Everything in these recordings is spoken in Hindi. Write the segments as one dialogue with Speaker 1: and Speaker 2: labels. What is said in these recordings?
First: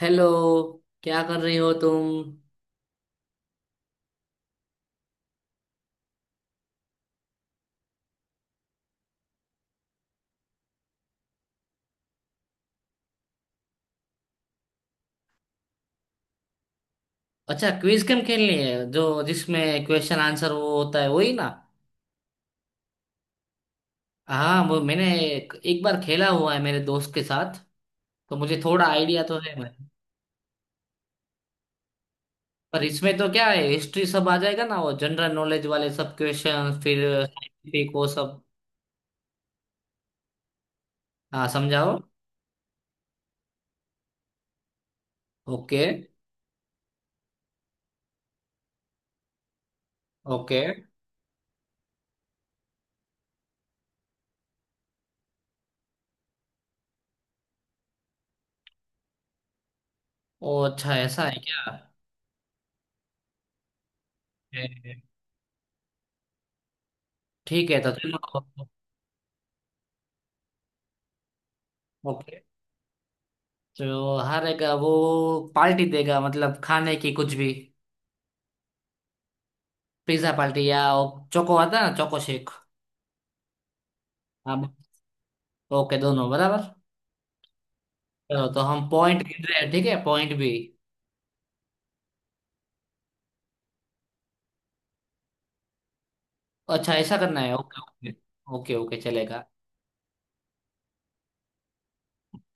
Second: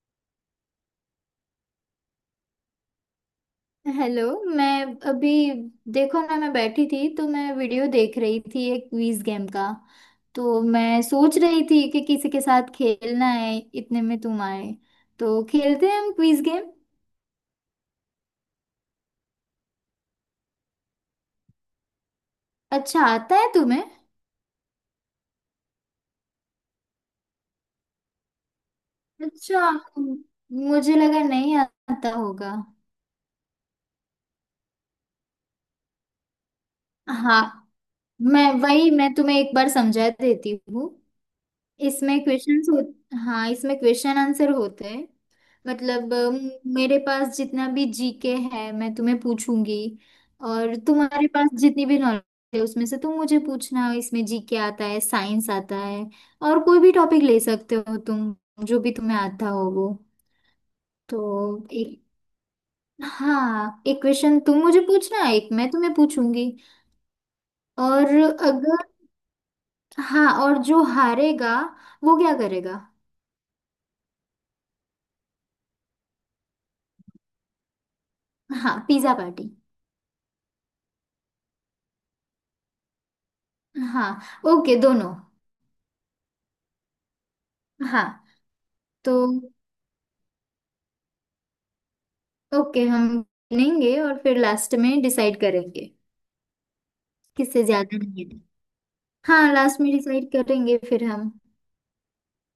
Speaker 1: हेलो। क्या कर रही हो तुम?
Speaker 2: हेलो। मैं अभी, देखो ना, मैं बैठी थी तो मैं वीडियो देख रही थी, एक क्विज गेम का। तो मैं सोच रही थी कि किसी के साथ खेलना है, इतने में तुम आए। तो खेलते हैं हम क्विज गेम।
Speaker 1: अच्छा, क्विज गेम खेलनी है जो जिसमें क्वेश्चन आंसर वो होता है, वही ना?
Speaker 2: अच्छा आता है तुम्हें?
Speaker 1: हाँ, वो मैंने एक बार खेला हुआ है मेरे दोस्त के साथ। तो मुझे थोड़ा आइडिया तो है
Speaker 2: अच्छा,
Speaker 1: मैं।
Speaker 2: मुझे लगा नहीं आता होगा।
Speaker 1: पर इसमें तो क्या है, हिस्ट्री सब आ जाएगा ना, वो जनरल नॉलेज वाले सब क्वेश्चन, फिर
Speaker 2: हाँ।
Speaker 1: साइंटिफिक वो सब।
Speaker 2: मैं तुम्हें एक बार समझा देती हूँ।
Speaker 1: हाँ, समझाओ।
Speaker 2: इसमें क्वेश्चंस हो हाँ, इसमें क्वेश्चन आंसर होते हैं।
Speaker 1: ओके।
Speaker 2: मतलब मेरे पास जितना भी जीके है मैं तुम्हें पूछूंगी।
Speaker 1: ओके।
Speaker 2: और तुम्हारे पास जितनी भी नॉलेज है उसमें से तुम मुझे पूछना। इसमें जीके आता है, साइंस आता है और कोई भी टॉपिक ले सकते हो तुम, जो भी तुम्हें आता हो वो।
Speaker 1: ओ अच्छा,
Speaker 2: तो
Speaker 1: ऐसा है क्या?
Speaker 2: एक, हाँ, एक क्वेश्चन तुम मुझे
Speaker 1: ए,
Speaker 2: पूछना, एक मैं तुम्हें पूछूंगी।
Speaker 1: ठीक है, तो
Speaker 2: और
Speaker 1: चलो।
Speaker 2: अगर, हाँ, और जो हारेगा वो क्या
Speaker 1: ओके।
Speaker 2: करेगा?
Speaker 1: तो हारेगा वो पार्टी देगा, मतलब खाने की कुछ भी।
Speaker 2: हाँ, पिज्जा पार्टी।
Speaker 1: पिज्जा पार्टी या वो चोको आता है ना, चोको शेक।
Speaker 2: हाँ।
Speaker 1: हाँ।
Speaker 2: ओके दोनों।
Speaker 1: ओके, दोनों बराबर।
Speaker 2: हाँ
Speaker 1: चलो, तो हम
Speaker 2: तो
Speaker 1: पॉइंट गिन रहे हैं, ठीक है, पॉइंट भी।
Speaker 2: ओके, हम गिनेंगे और फिर लास्ट में डिसाइड करेंगे।
Speaker 1: अच्छा, ऐसा करना है।
Speaker 2: किससे
Speaker 1: ओके
Speaker 2: ज्यादा
Speaker 1: ओके।
Speaker 2: नहीं है।
Speaker 1: ओके ओके, चलेगा।
Speaker 2: हाँ, लास्ट में डिसाइड करेंगे फिर हम।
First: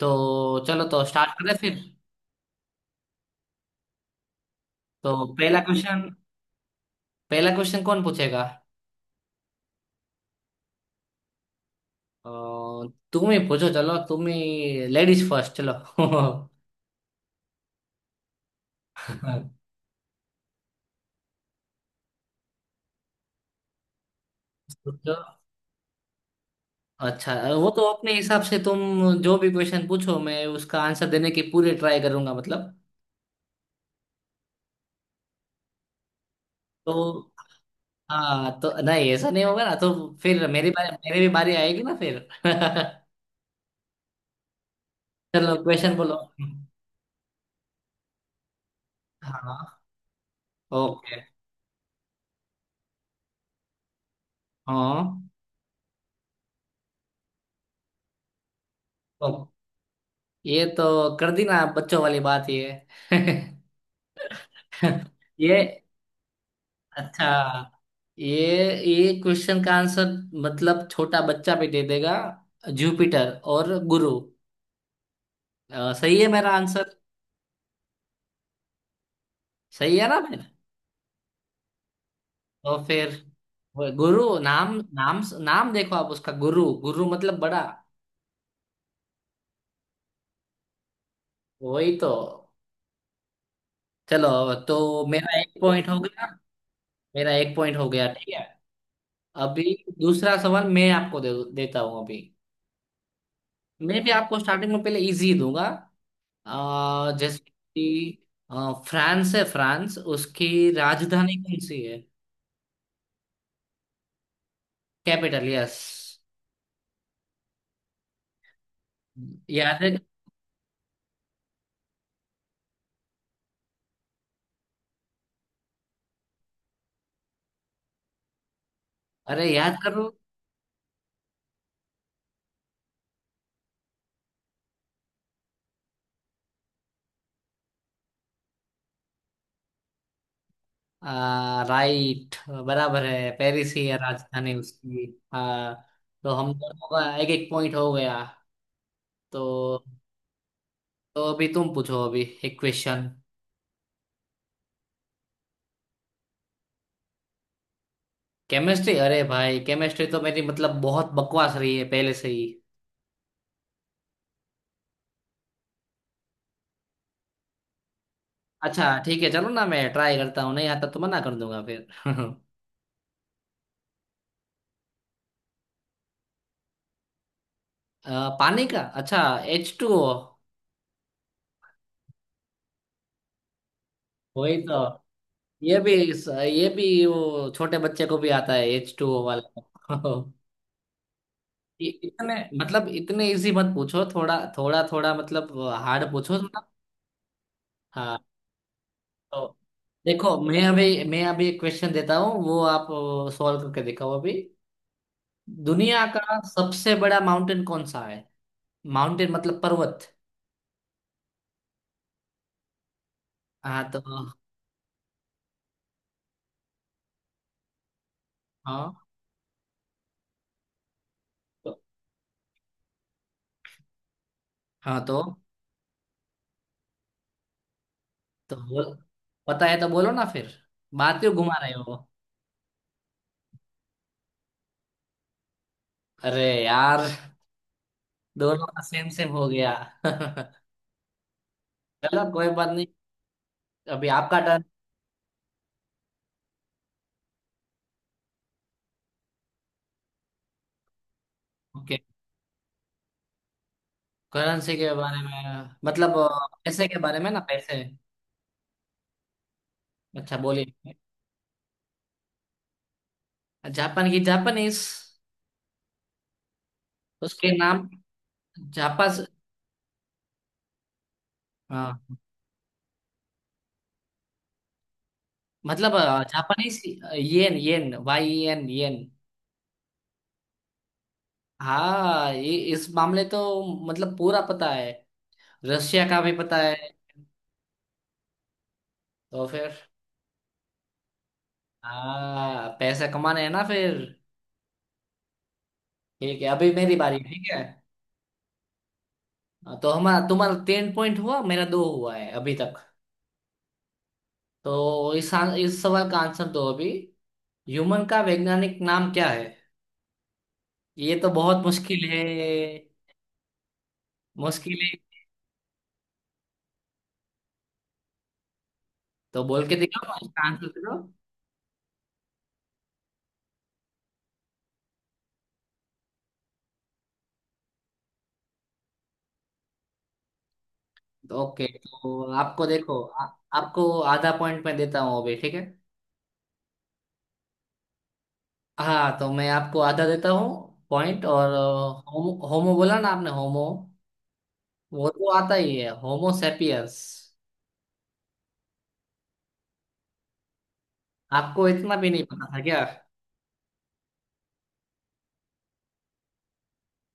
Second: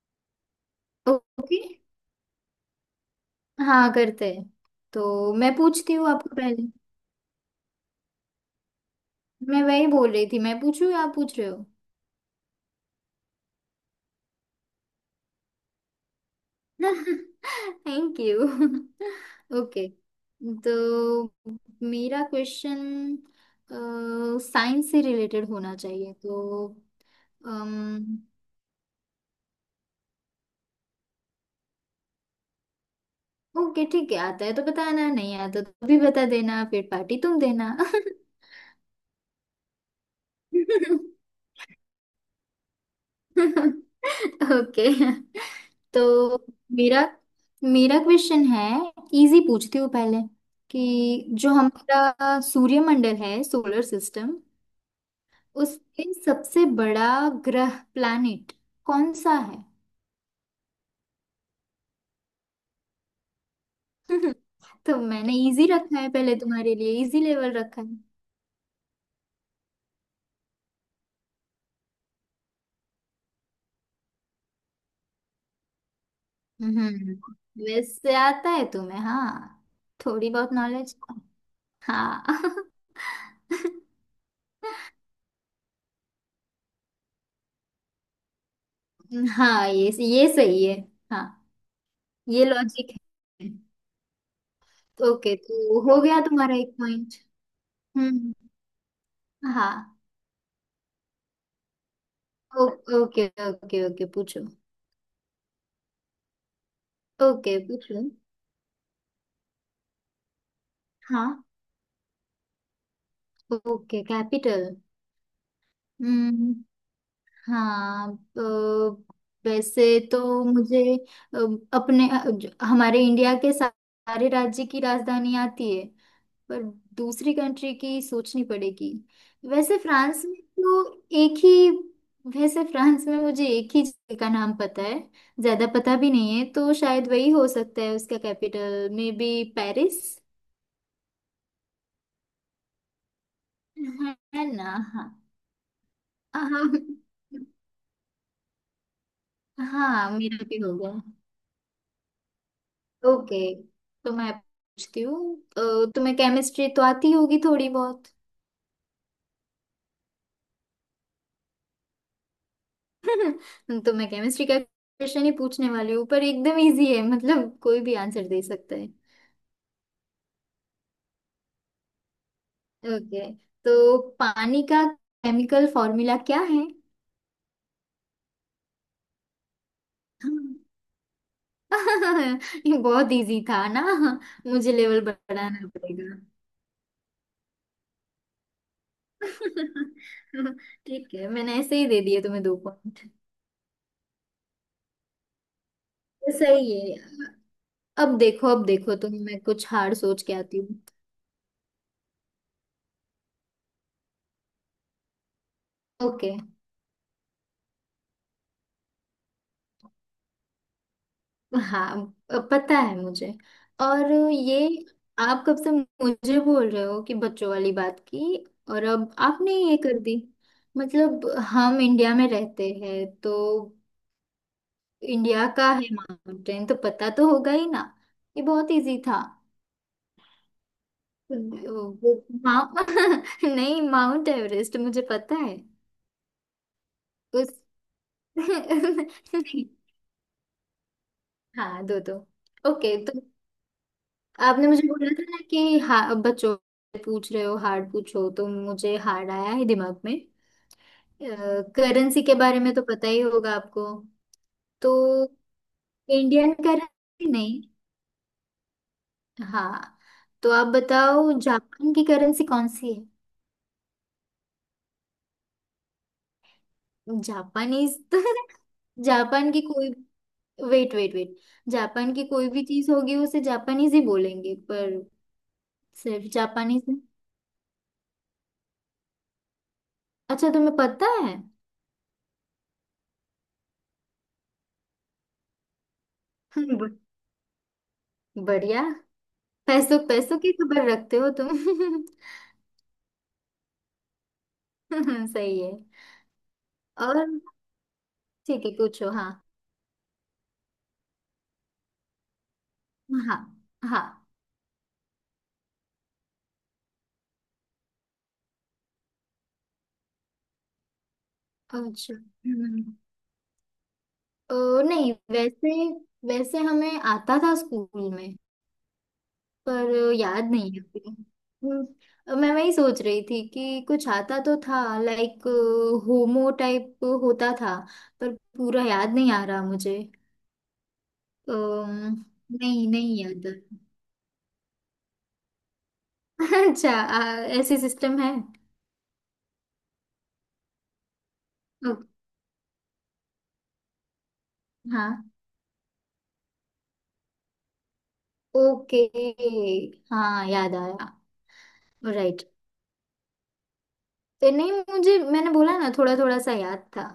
Speaker 1: तो चलो, तो स्टार्ट करें
Speaker 2: ओके,
Speaker 1: फिर।
Speaker 2: हाँ करते हैं।
Speaker 1: तो
Speaker 2: तो मैं
Speaker 1: पहला
Speaker 2: पूछती
Speaker 1: क्वेश्चन
Speaker 2: हूँ आपको पहले।
Speaker 1: पहला क्वेश्चन कौन पूछेगा?
Speaker 2: मैं वही बोल रही थी, मैं पूछूँ या आप पूछ रहे हो?
Speaker 1: अ, तुम ही पूछो, चलो तुम ही, लेडीज फर्स्ट, चलो।
Speaker 2: Thank you. ओके। तो मेरा क्वेश्चन साइंस से
Speaker 1: पूछो।
Speaker 2: रिलेटेड होना चाहिए।
Speaker 1: अच्छा।
Speaker 2: तो
Speaker 1: वो तो अपने हिसाब से तुम जो भी क्वेश्चन पूछो, मैं उसका आंसर देने की पूरी ट्राई करूंगा मतलब।
Speaker 2: ओके ठीक है, आता है तो बताना, नहीं आता तो भी बता देना, फिर पार्टी
Speaker 1: तो
Speaker 2: तुम देना।
Speaker 1: हाँ, तो नहीं, ऐसा नहीं होगा ना। तो फिर मेरी भी बारी आएगी ना फिर।
Speaker 2: ओके।
Speaker 1: चलो, क्वेश्चन बोलो।
Speaker 2: तो मेरा मेरा क्वेश्चन है, इजी
Speaker 1: हाँ।
Speaker 2: पूछती हूँ पहले,
Speaker 1: ओके।
Speaker 2: कि जो हमारा सूर्यमंडल है, सोलर सिस्टम,
Speaker 1: हाँ।
Speaker 2: उसके सबसे बड़ा ग्रह, प्लैनेट, कौन
Speaker 1: ओ,
Speaker 2: सा है?
Speaker 1: ये तो कर दी ना आप, बच्चों वाली बात ये।
Speaker 2: तो मैंने
Speaker 1: ये
Speaker 2: इजी रखा है, पहले तुम्हारे लिए इजी
Speaker 1: अच्छा,
Speaker 2: लेवल रखा है।
Speaker 1: ये क्वेश्चन का आंसर मतलब छोटा बच्चा भी दे देगा। जुपिटर और गुरु। सही है मेरा आंसर?
Speaker 2: हम्म। वेस्ट से आता है तुम्हें, हाँ,
Speaker 1: सही है ना
Speaker 2: थोड़ी
Speaker 1: मेरा?
Speaker 2: बहुत नॉलेज। हाँ।
Speaker 1: तो फिर वो गुरु नाम नाम नाम देखो, आप उसका, गुरु गुरु मतलब बड़ा।
Speaker 2: हाँ ये सही है। हाँ,
Speaker 1: वही तो।
Speaker 2: ये लॉजिक है।
Speaker 1: चलो, तो
Speaker 2: ओके,
Speaker 1: मेरा एक
Speaker 2: तो
Speaker 1: पॉइंट हो
Speaker 2: हो गया
Speaker 1: गया।
Speaker 2: तुम्हारा एक पॉइंट।
Speaker 1: मेरा एक पॉइंट हो गया, ठीक
Speaker 2: हम्म।
Speaker 1: है। अभी
Speaker 2: हाँ।
Speaker 1: दूसरा सवाल मैं आपको देता हूँ अभी।
Speaker 2: ओ, ओके ओके
Speaker 1: मैं
Speaker 2: ओके,
Speaker 1: भी आपको
Speaker 2: पूछो।
Speaker 1: स्टार्टिंग में पहले इजी दूंगा, जैसे
Speaker 2: ओके पूछो।
Speaker 1: कि फ्रांस है, फ्रांस, उसकी राजधानी
Speaker 2: हाँ।
Speaker 1: कौन सी है?
Speaker 2: Okay capital.
Speaker 1: Capital, yes.
Speaker 2: हाँ तो
Speaker 1: याद है?
Speaker 2: वैसे तो मुझे, अ, अपने हमारे इंडिया के सारे राज्य की राजधानी आती है, पर दूसरी कंट्री की सोचनी पड़ेगी।
Speaker 1: अरे,
Speaker 2: वैसे
Speaker 1: याद करो।
Speaker 2: फ्रांस में तो एक ही, वैसे फ्रांस में मुझे एक ही जगह का नाम पता है, ज्यादा पता भी नहीं है, तो शायद वही हो सकता है उसका capital, maybe Paris.
Speaker 1: Right. बराबर है, पेरिस ही है
Speaker 2: है
Speaker 1: राजधानी
Speaker 2: ना?
Speaker 1: उसकी।
Speaker 2: हाँ
Speaker 1: हाँ, तो हम
Speaker 2: हाँ।
Speaker 1: दोनों का एक एक पॉइंट हो गया। तो
Speaker 2: हाँ मेरा भी हो गया।
Speaker 1: अभी तुम पूछो अभी एक क्वेश्चन।
Speaker 2: ओके, तो मैं पूछती हूँ तुम्हें केमिस्ट्री तो आती होगी थोड़ी बहुत।
Speaker 1: केमिस्ट्री? अरे भाई, केमिस्ट्री तो मेरी मतलब बहुत बकवास रही है पहले से ही।
Speaker 2: तो मैं केमिस्ट्री का क्वेश्चन ही पूछने वाली हूँ, पर एकदम इजी है, मतलब कोई भी आंसर दे सकता
Speaker 1: अच्छा
Speaker 2: है।
Speaker 1: ठीक है, चलो ना, मैं ट्राई करता हूँ, नहीं आता तो मना कर दूंगा फिर।
Speaker 2: ओके। तो पानी का केमिकल फॉर्मूला क्या है?
Speaker 1: पानी का? अच्छा। H two O.
Speaker 2: हाँ। ये बहुत इजी था ना।
Speaker 1: वही
Speaker 2: मुझे
Speaker 1: तो।
Speaker 2: लेवल बढ़ाना
Speaker 1: ये भी,
Speaker 2: पड़ेगा।
Speaker 1: वो छोटे बच्चे को भी आता है, एच टू ओ वाला।
Speaker 2: ठीक है, मैंने ऐसे ही दे दिए
Speaker 1: इतने,
Speaker 2: तुम्हें दो
Speaker 1: मतलब
Speaker 2: पॉइंट।
Speaker 1: इतने इजी मत पूछो, थोड़ा थोड़ा थोड़ा मतलब, हार्ड पूछो थोड़ा।
Speaker 2: सही है। अब
Speaker 1: हाँ।
Speaker 2: देखो अब देखो, तुम्हें मैं
Speaker 1: तो
Speaker 2: कुछ हार्ड सोच के
Speaker 1: देखो,
Speaker 2: आती
Speaker 1: मैं
Speaker 2: हूँ।
Speaker 1: अभी मैं अभी एक क्वेश्चन देता हूँ, वो आप सॉल्व करके दिखाओ अभी। दुनिया
Speaker 2: ओके।
Speaker 1: का सबसे बड़ा माउंटेन कौन सा है? माउंटेन मतलब पर्वत।
Speaker 2: हाँ पता है मुझे।
Speaker 1: हाँ तो
Speaker 2: और
Speaker 1: हाँ,
Speaker 2: ये आप कब से मुझे बोल रहे हो कि बच्चों वाली बात की, और अब आपने ये कर दी। मतलब
Speaker 1: तो
Speaker 2: हम इंडिया में रहते हैं तो
Speaker 1: हाँ तो
Speaker 2: इंडिया का है माउंटेन तो पता तो होगा ही ना। ये
Speaker 1: तो
Speaker 2: बहुत
Speaker 1: बोल,
Speaker 2: इजी था।
Speaker 1: पता है तो बोलो ना फिर, बात क्यों घुमा रहे हो?
Speaker 2: वो माउ- नहीं, माउंट एवरेस्ट मुझे पता है।
Speaker 1: अरे यार,
Speaker 2: उस
Speaker 1: दोनों का सेम सेम हो
Speaker 2: नहीं।
Speaker 1: गया।
Speaker 2: हाँ दो दो।
Speaker 1: चलो, कोई बात नहीं,
Speaker 2: ओके तो
Speaker 1: अभी आपका टर्न।
Speaker 2: आपने मुझे बोला था ना कि बच्चों से पूछ रहे हो हार्ड पूछो, तो मुझे हार्ड आया है दिमाग में।
Speaker 1: ओके।
Speaker 2: करेंसी के बारे में तो पता ही होगा आपको।
Speaker 1: करेंसी के
Speaker 2: तो
Speaker 1: बारे में मतलब
Speaker 2: इंडियन
Speaker 1: पैसे के बारे में
Speaker 2: करेंसी
Speaker 1: ना,
Speaker 2: नहीं।
Speaker 1: पैसे।
Speaker 2: हाँ।
Speaker 1: अच्छा,
Speaker 2: तो आप
Speaker 1: बोलिए।
Speaker 2: बताओ जापान की करेंसी कौन सी है?
Speaker 1: जापान की? जापानीज? उसके नाम
Speaker 2: जापानीज तो
Speaker 1: जापान।
Speaker 2: जापान की कोई, वेट वेट वेट,
Speaker 1: हाँ,
Speaker 2: जापान की कोई भी चीज होगी उसे जापानीज ही बोलेंगे, पर
Speaker 1: मतलब
Speaker 2: सिर्फ
Speaker 1: जापानीज।
Speaker 2: जापानीज में।
Speaker 1: Yen, yen, Y N, yen.
Speaker 2: अच्छा तुम्हें पता है।
Speaker 1: हाँ, ये इस मामले तो मतलब पूरा पता है, रशिया का भी पता है।
Speaker 2: ब- बढ़िया।
Speaker 1: तो फिर?
Speaker 2: पैसों पैसों की खबर रखते हो तुम।
Speaker 1: हाँ, पैसे कमाने हैं ना फिर।
Speaker 2: सही है।
Speaker 1: ठीक है, अभी मेरी
Speaker 2: और
Speaker 1: बारी, ठीक है।
Speaker 2: ठीक है पूछो, हाँ।
Speaker 1: हाँ, तो हमारा, तुम्हारा तीन पॉइंट हुआ, मेरा दो हुआ है अभी तक।
Speaker 2: हाँ। हाँ।
Speaker 1: तो इस सवाल का आंसर दो अभी। ह्यूमन का वैज्ञानिक नाम क्या है? ये तो बहुत मुश्किल
Speaker 2: अच्छा,
Speaker 1: है, मुश्किल है।
Speaker 2: नहीं वैसे, वैसे हमें आता था स्कूल में,
Speaker 1: तो बोल के
Speaker 2: पर
Speaker 1: दिखाओ,
Speaker 2: याद
Speaker 1: इसका आंसर
Speaker 2: नहीं है
Speaker 1: करो।
Speaker 2: अभी। मैं वही सोच रही थी कि कुछ आता तो था, लाइक होमो टाइप होता था, पर पूरा याद नहीं आ रहा मुझे।
Speaker 1: ओके,
Speaker 2: अम्म,
Speaker 1: तो आपको
Speaker 2: नहीं
Speaker 1: देखो,
Speaker 2: नहीं याद आ
Speaker 1: आपको आधा पॉइंट मैं देता हूँ अभी, ठीक है।
Speaker 2: रहा। अच्छा, ऐसे सिस्टम है।
Speaker 1: हाँ, तो मैं आपको आधा देता हूँ पॉइंट और
Speaker 2: ओ,
Speaker 1: होमो होमो बोला ना आपने, होमो, वो तो
Speaker 2: हाँ
Speaker 1: आता ही है, होमो सेपियंस।
Speaker 2: ओके। हाँ याद आया।
Speaker 1: आपको इतना भी नहीं
Speaker 2: राइट।
Speaker 1: पता था क्या?
Speaker 2: तो नहीं मुझे, मैंने बोला ना थोड़ा थोड़ा सा याद था।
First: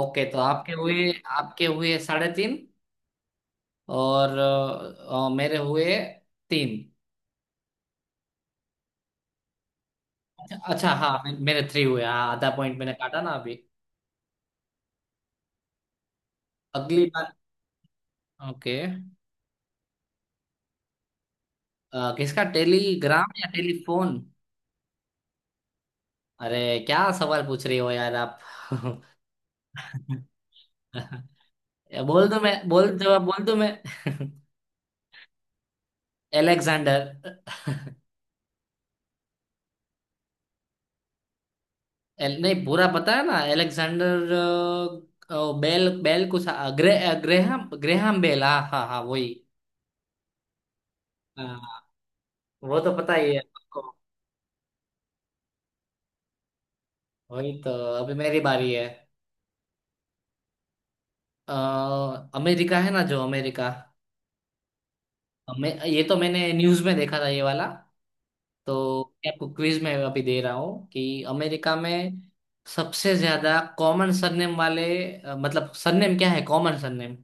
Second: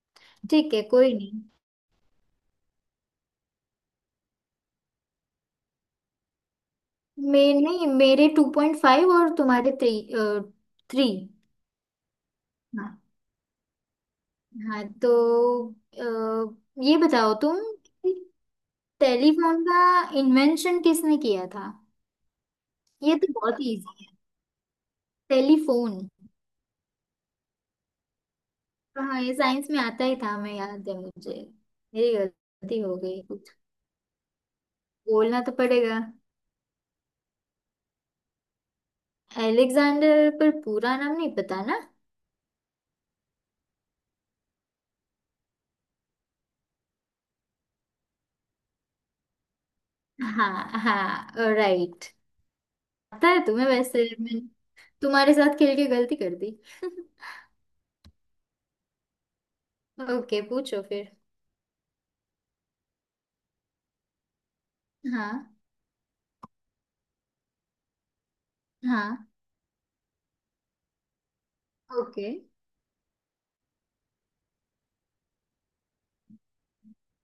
Speaker 1: ओके, तो आपके
Speaker 2: ठीक है
Speaker 1: हुए,
Speaker 2: कोई नहीं।
Speaker 1: आपके हुए 3.5। और मेरे हुए तीन।
Speaker 2: मैं नहीं, मेरे 2.5 और तुम्हारे थ्री।
Speaker 1: अच्छा
Speaker 2: थ्री।
Speaker 1: हाँ, मेरे थ्री हुए हाँ, आधा पॉइंट मैंने
Speaker 2: हाँ।
Speaker 1: काटा ना अभी।
Speaker 2: हाँ तो ये
Speaker 1: अगली बार।
Speaker 2: बताओ तुम कि
Speaker 1: ओके।
Speaker 2: टेलीफोन का इन्वेंशन किसने किया था?
Speaker 1: किसका,
Speaker 2: ये
Speaker 1: टेलीग्राम
Speaker 2: तो
Speaker 1: या
Speaker 2: बहुत इजी है,
Speaker 1: टेलीफोन?
Speaker 2: टेलीफोन।
Speaker 1: अरे, क्या सवाल पूछ रही हो यार आप।
Speaker 2: हाँ ये साइंस में आता ही था मैं, याद है मुझे। मेरी
Speaker 1: बोल दो मैं,
Speaker 2: गलती
Speaker 1: बोल
Speaker 2: हो गई
Speaker 1: जवाब बोल
Speaker 2: कुछ।
Speaker 1: दो मैं।
Speaker 2: बोलना तो पड़ेगा।
Speaker 1: एलेक्जेंडर।
Speaker 2: एलेक्जेंडर, पर पूरा नाम नहीं पता ना।
Speaker 1: नहीं, पूरा पता है ना, एलेक्सेंडर बेल बेल कुछ ग्रेहम ग्रेहम बेल, हाँ हाँ हाँ, वही।
Speaker 2: हाँ हाँ
Speaker 1: हाँ,
Speaker 2: राइट।
Speaker 1: वो तो पता
Speaker 2: आता
Speaker 1: ही है
Speaker 2: है तुम्हें
Speaker 1: आपको।
Speaker 2: वैसे, मैं तुम्हारे साथ खेल के गलती कर दी।
Speaker 1: वही तो। अभी मेरी बारी है।
Speaker 2: ओके पूछो फिर।
Speaker 1: अ, अमेरिका है ना, जो अमेरिका,
Speaker 2: हाँ।
Speaker 1: ये तो मैंने न्यूज में देखा था, ये वाला। तो
Speaker 2: हाँ।
Speaker 1: मैं आपको क्विज में अभी दे रहा हूँ कि अमेरिका में
Speaker 2: ओके।
Speaker 1: सबसे ज्यादा कॉमन सरनेम वाले, मतलब सरनेम क्या है, कॉमन सरनेम?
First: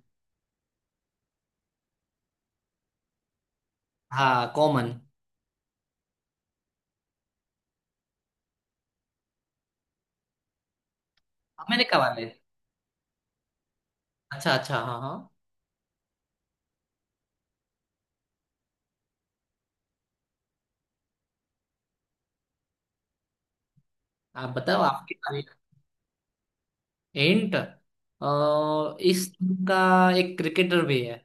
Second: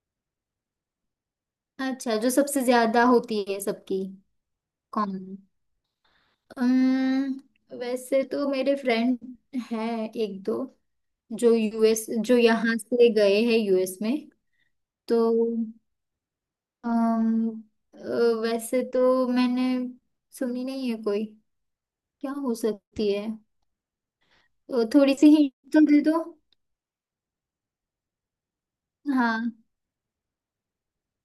Speaker 2: अच्छा, जो सबसे ज्यादा होती है सबकी।
Speaker 1: हाँ, कॉमन।
Speaker 2: कौन? वैसे तो मेरे फ्रेंड है एक दो, जो
Speaker 1: अमेरिका
Speaker 2: यूएस,
Speaker 1: वाले,
Speaker 2: जो यहाँ से गए हैं यूएस में।
Speaker 1: अच्छा अच्छा, हाँ
Speaker 2: तो
Speaker 1: हाँ।
Speaker 2: अम्म, वैसे तो मैंने सुनी नहीं है कोई, क्या हो सकती है?
Speaker 1: आप बताओ,
Speaker 2: तो
Speaker 1: आपकी
Speaker 2: थोड़ी सी
Speaker 1: बारी।
Speaker 2: हिंट तो दे दो।
Speaker 1: हिंट? इस
Speaker 2: हाँ।
Speaker 1: team का एक क्रिकेटर भी है।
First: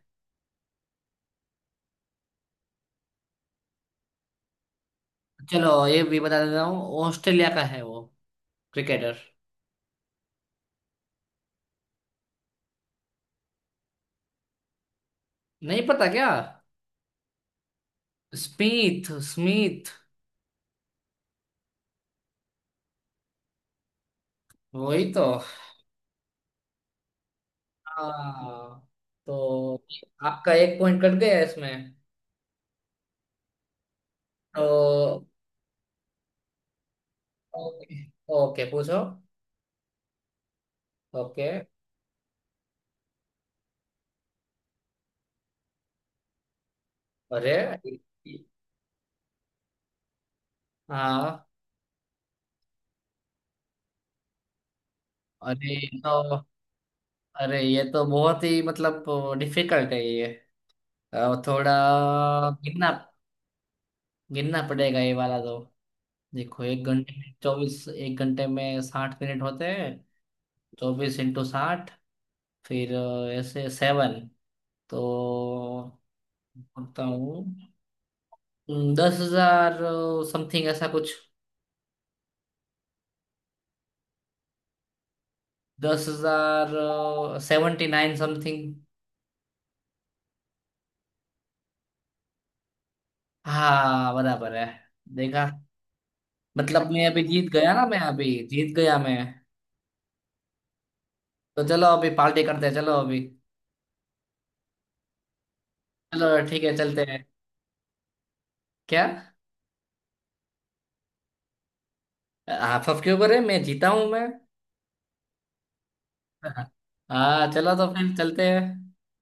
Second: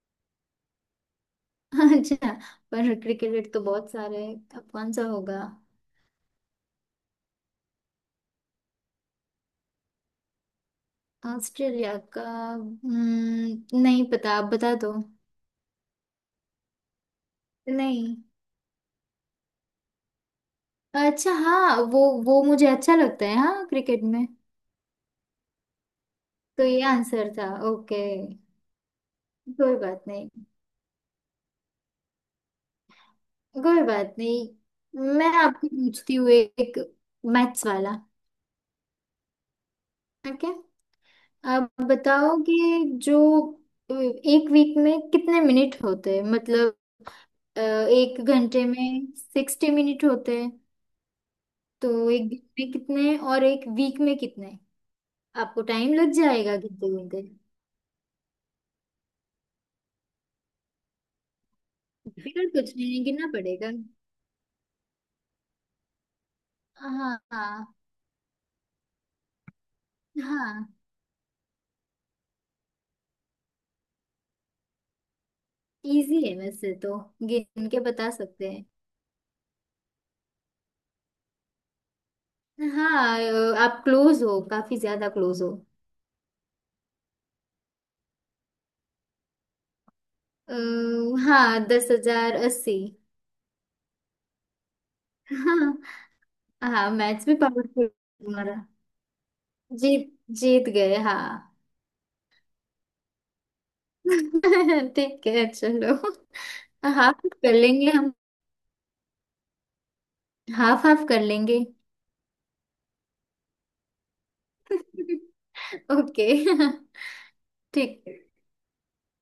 Speaker 2: अच्छा, पर क्रिकेट तो बहुत सारे हैं, अब कौन सा होगा?
Speaker 1: चलो, ये भी बता देता हूँ, ऑस्ट्रेलिया का है वो, क्रिकेटर।
Speaker 2: ऑस्ट्रेलिया का। नहीं पता, आप बता दो।
Speaker 1: नहीं पता क्या?
Speaker 2: नहीं।
Speaker 1: Smith, Smith.
Speaker 2: अच्छा हाँ, वो मुझे अच्छा लगता है हाँ क्रिकेट में।
Speaker 1: वही तो।
Speaker 2: तो ये आंसर था। ओके।
Speaker 1: हाँ, तो
Speaker 2: कोई बात नहीं।
Speaker 1: आपका एक पॉइंट कट गया इसमें।
Speaker 2: कोई बात नहीं।
Speaker 1: तो
Speaker 2: मैं आपको पूछती हूँ एक मैथ्स
Speaker 1: ओके,
Speaker 2: वाला।
Speaker 1: ओके पूछो।
Speaker 2: ओके।
Speaker 1: ओके।
Speaker 2: आप बताओ कि जो एक वीक में कितने मिनट होते हैं? मतलब
Speaker 1: अरे
Speaker 2: एक घंटे में 60 मिनट होते हैं।
Speaker 1: हाँ।
Speaker 2: तो एक दिन में कितने और एक वीक में कितने? आपको
Speaker 1: अरे
Speaker 2: टाइम
Speaker 1: ये
Speaker 2: लग
Speaker 1: तो
Speaker 2: जाएगा गिनते गिनते,
Speaker 1: अरे ये तो बहुत ही मतलब डिफिकल्ट है ये।
Speaker 2: फिर
Speaker 1: थोड़ा
Speaker 2: कुछ
Speaker 1: कितना
Speaker 2: नहीं गिनना पड़ेगा।
Speaker 1: गिनना पड़ेगा ये वाला तो। देखो,
Speaker 2: हाँ हाँ
Speaker 1: एक घंटे में 60 मिनट होते हैं,
Speaker 2: हाँ।
Speaker 1: 24 इंटू 60, फिर ऐसे 7। तो
Speaker 2: इजी है वैसे तो,
Speaker 1: बोलता
Speaker 2: गिन
Speaker 1: हूँ,
Speaker 2: के बता सकते हैं।
Speaker 1: 10,000 समथिंग ऐसा कुछ।
Speaker 2: हाँ, आप क्लोज हो, काफी ज्यादा क्लोज हो।
Speaker 1: 10,079 समथिंग।
Speaker 2: अ, हाँ, 10,080।
Speaker 1: हाँ, बराबर है, देखा?
Speaker 2: हाँ। हाँ,
Speaker 1: मतलब
Speaker 2: मैच भी पावरफुल
Speaker 1: मैं अभी
Speaker 2: तुम्हारा।
Speaker 1: जीत गया, मैं।
Speaker 2: जीत, जीत गए हाँ।
Speaker 1: तो चलो, अभी पार्टी करते हैं, चलो अभी।
Speaker 2: ठीक है चलो।
Speaker 1: चलो ठीक है, चलते हैं।
Speaker 2: हाफ कर लेंगे हम।
Speaker 1: क्या?
Speaker 2: हाफ हाफ कर लेंगे।
Speaker 1: आप सबके ऊपर है, मैं जीता हूँ मैं।
Speaker 2: ओके।
Speaker 1: हाँ, चलो तो
Speaker 2: ठीक
Speaker 1: फिर
Speaker 2: है।
Speaker 1: चलते हैं।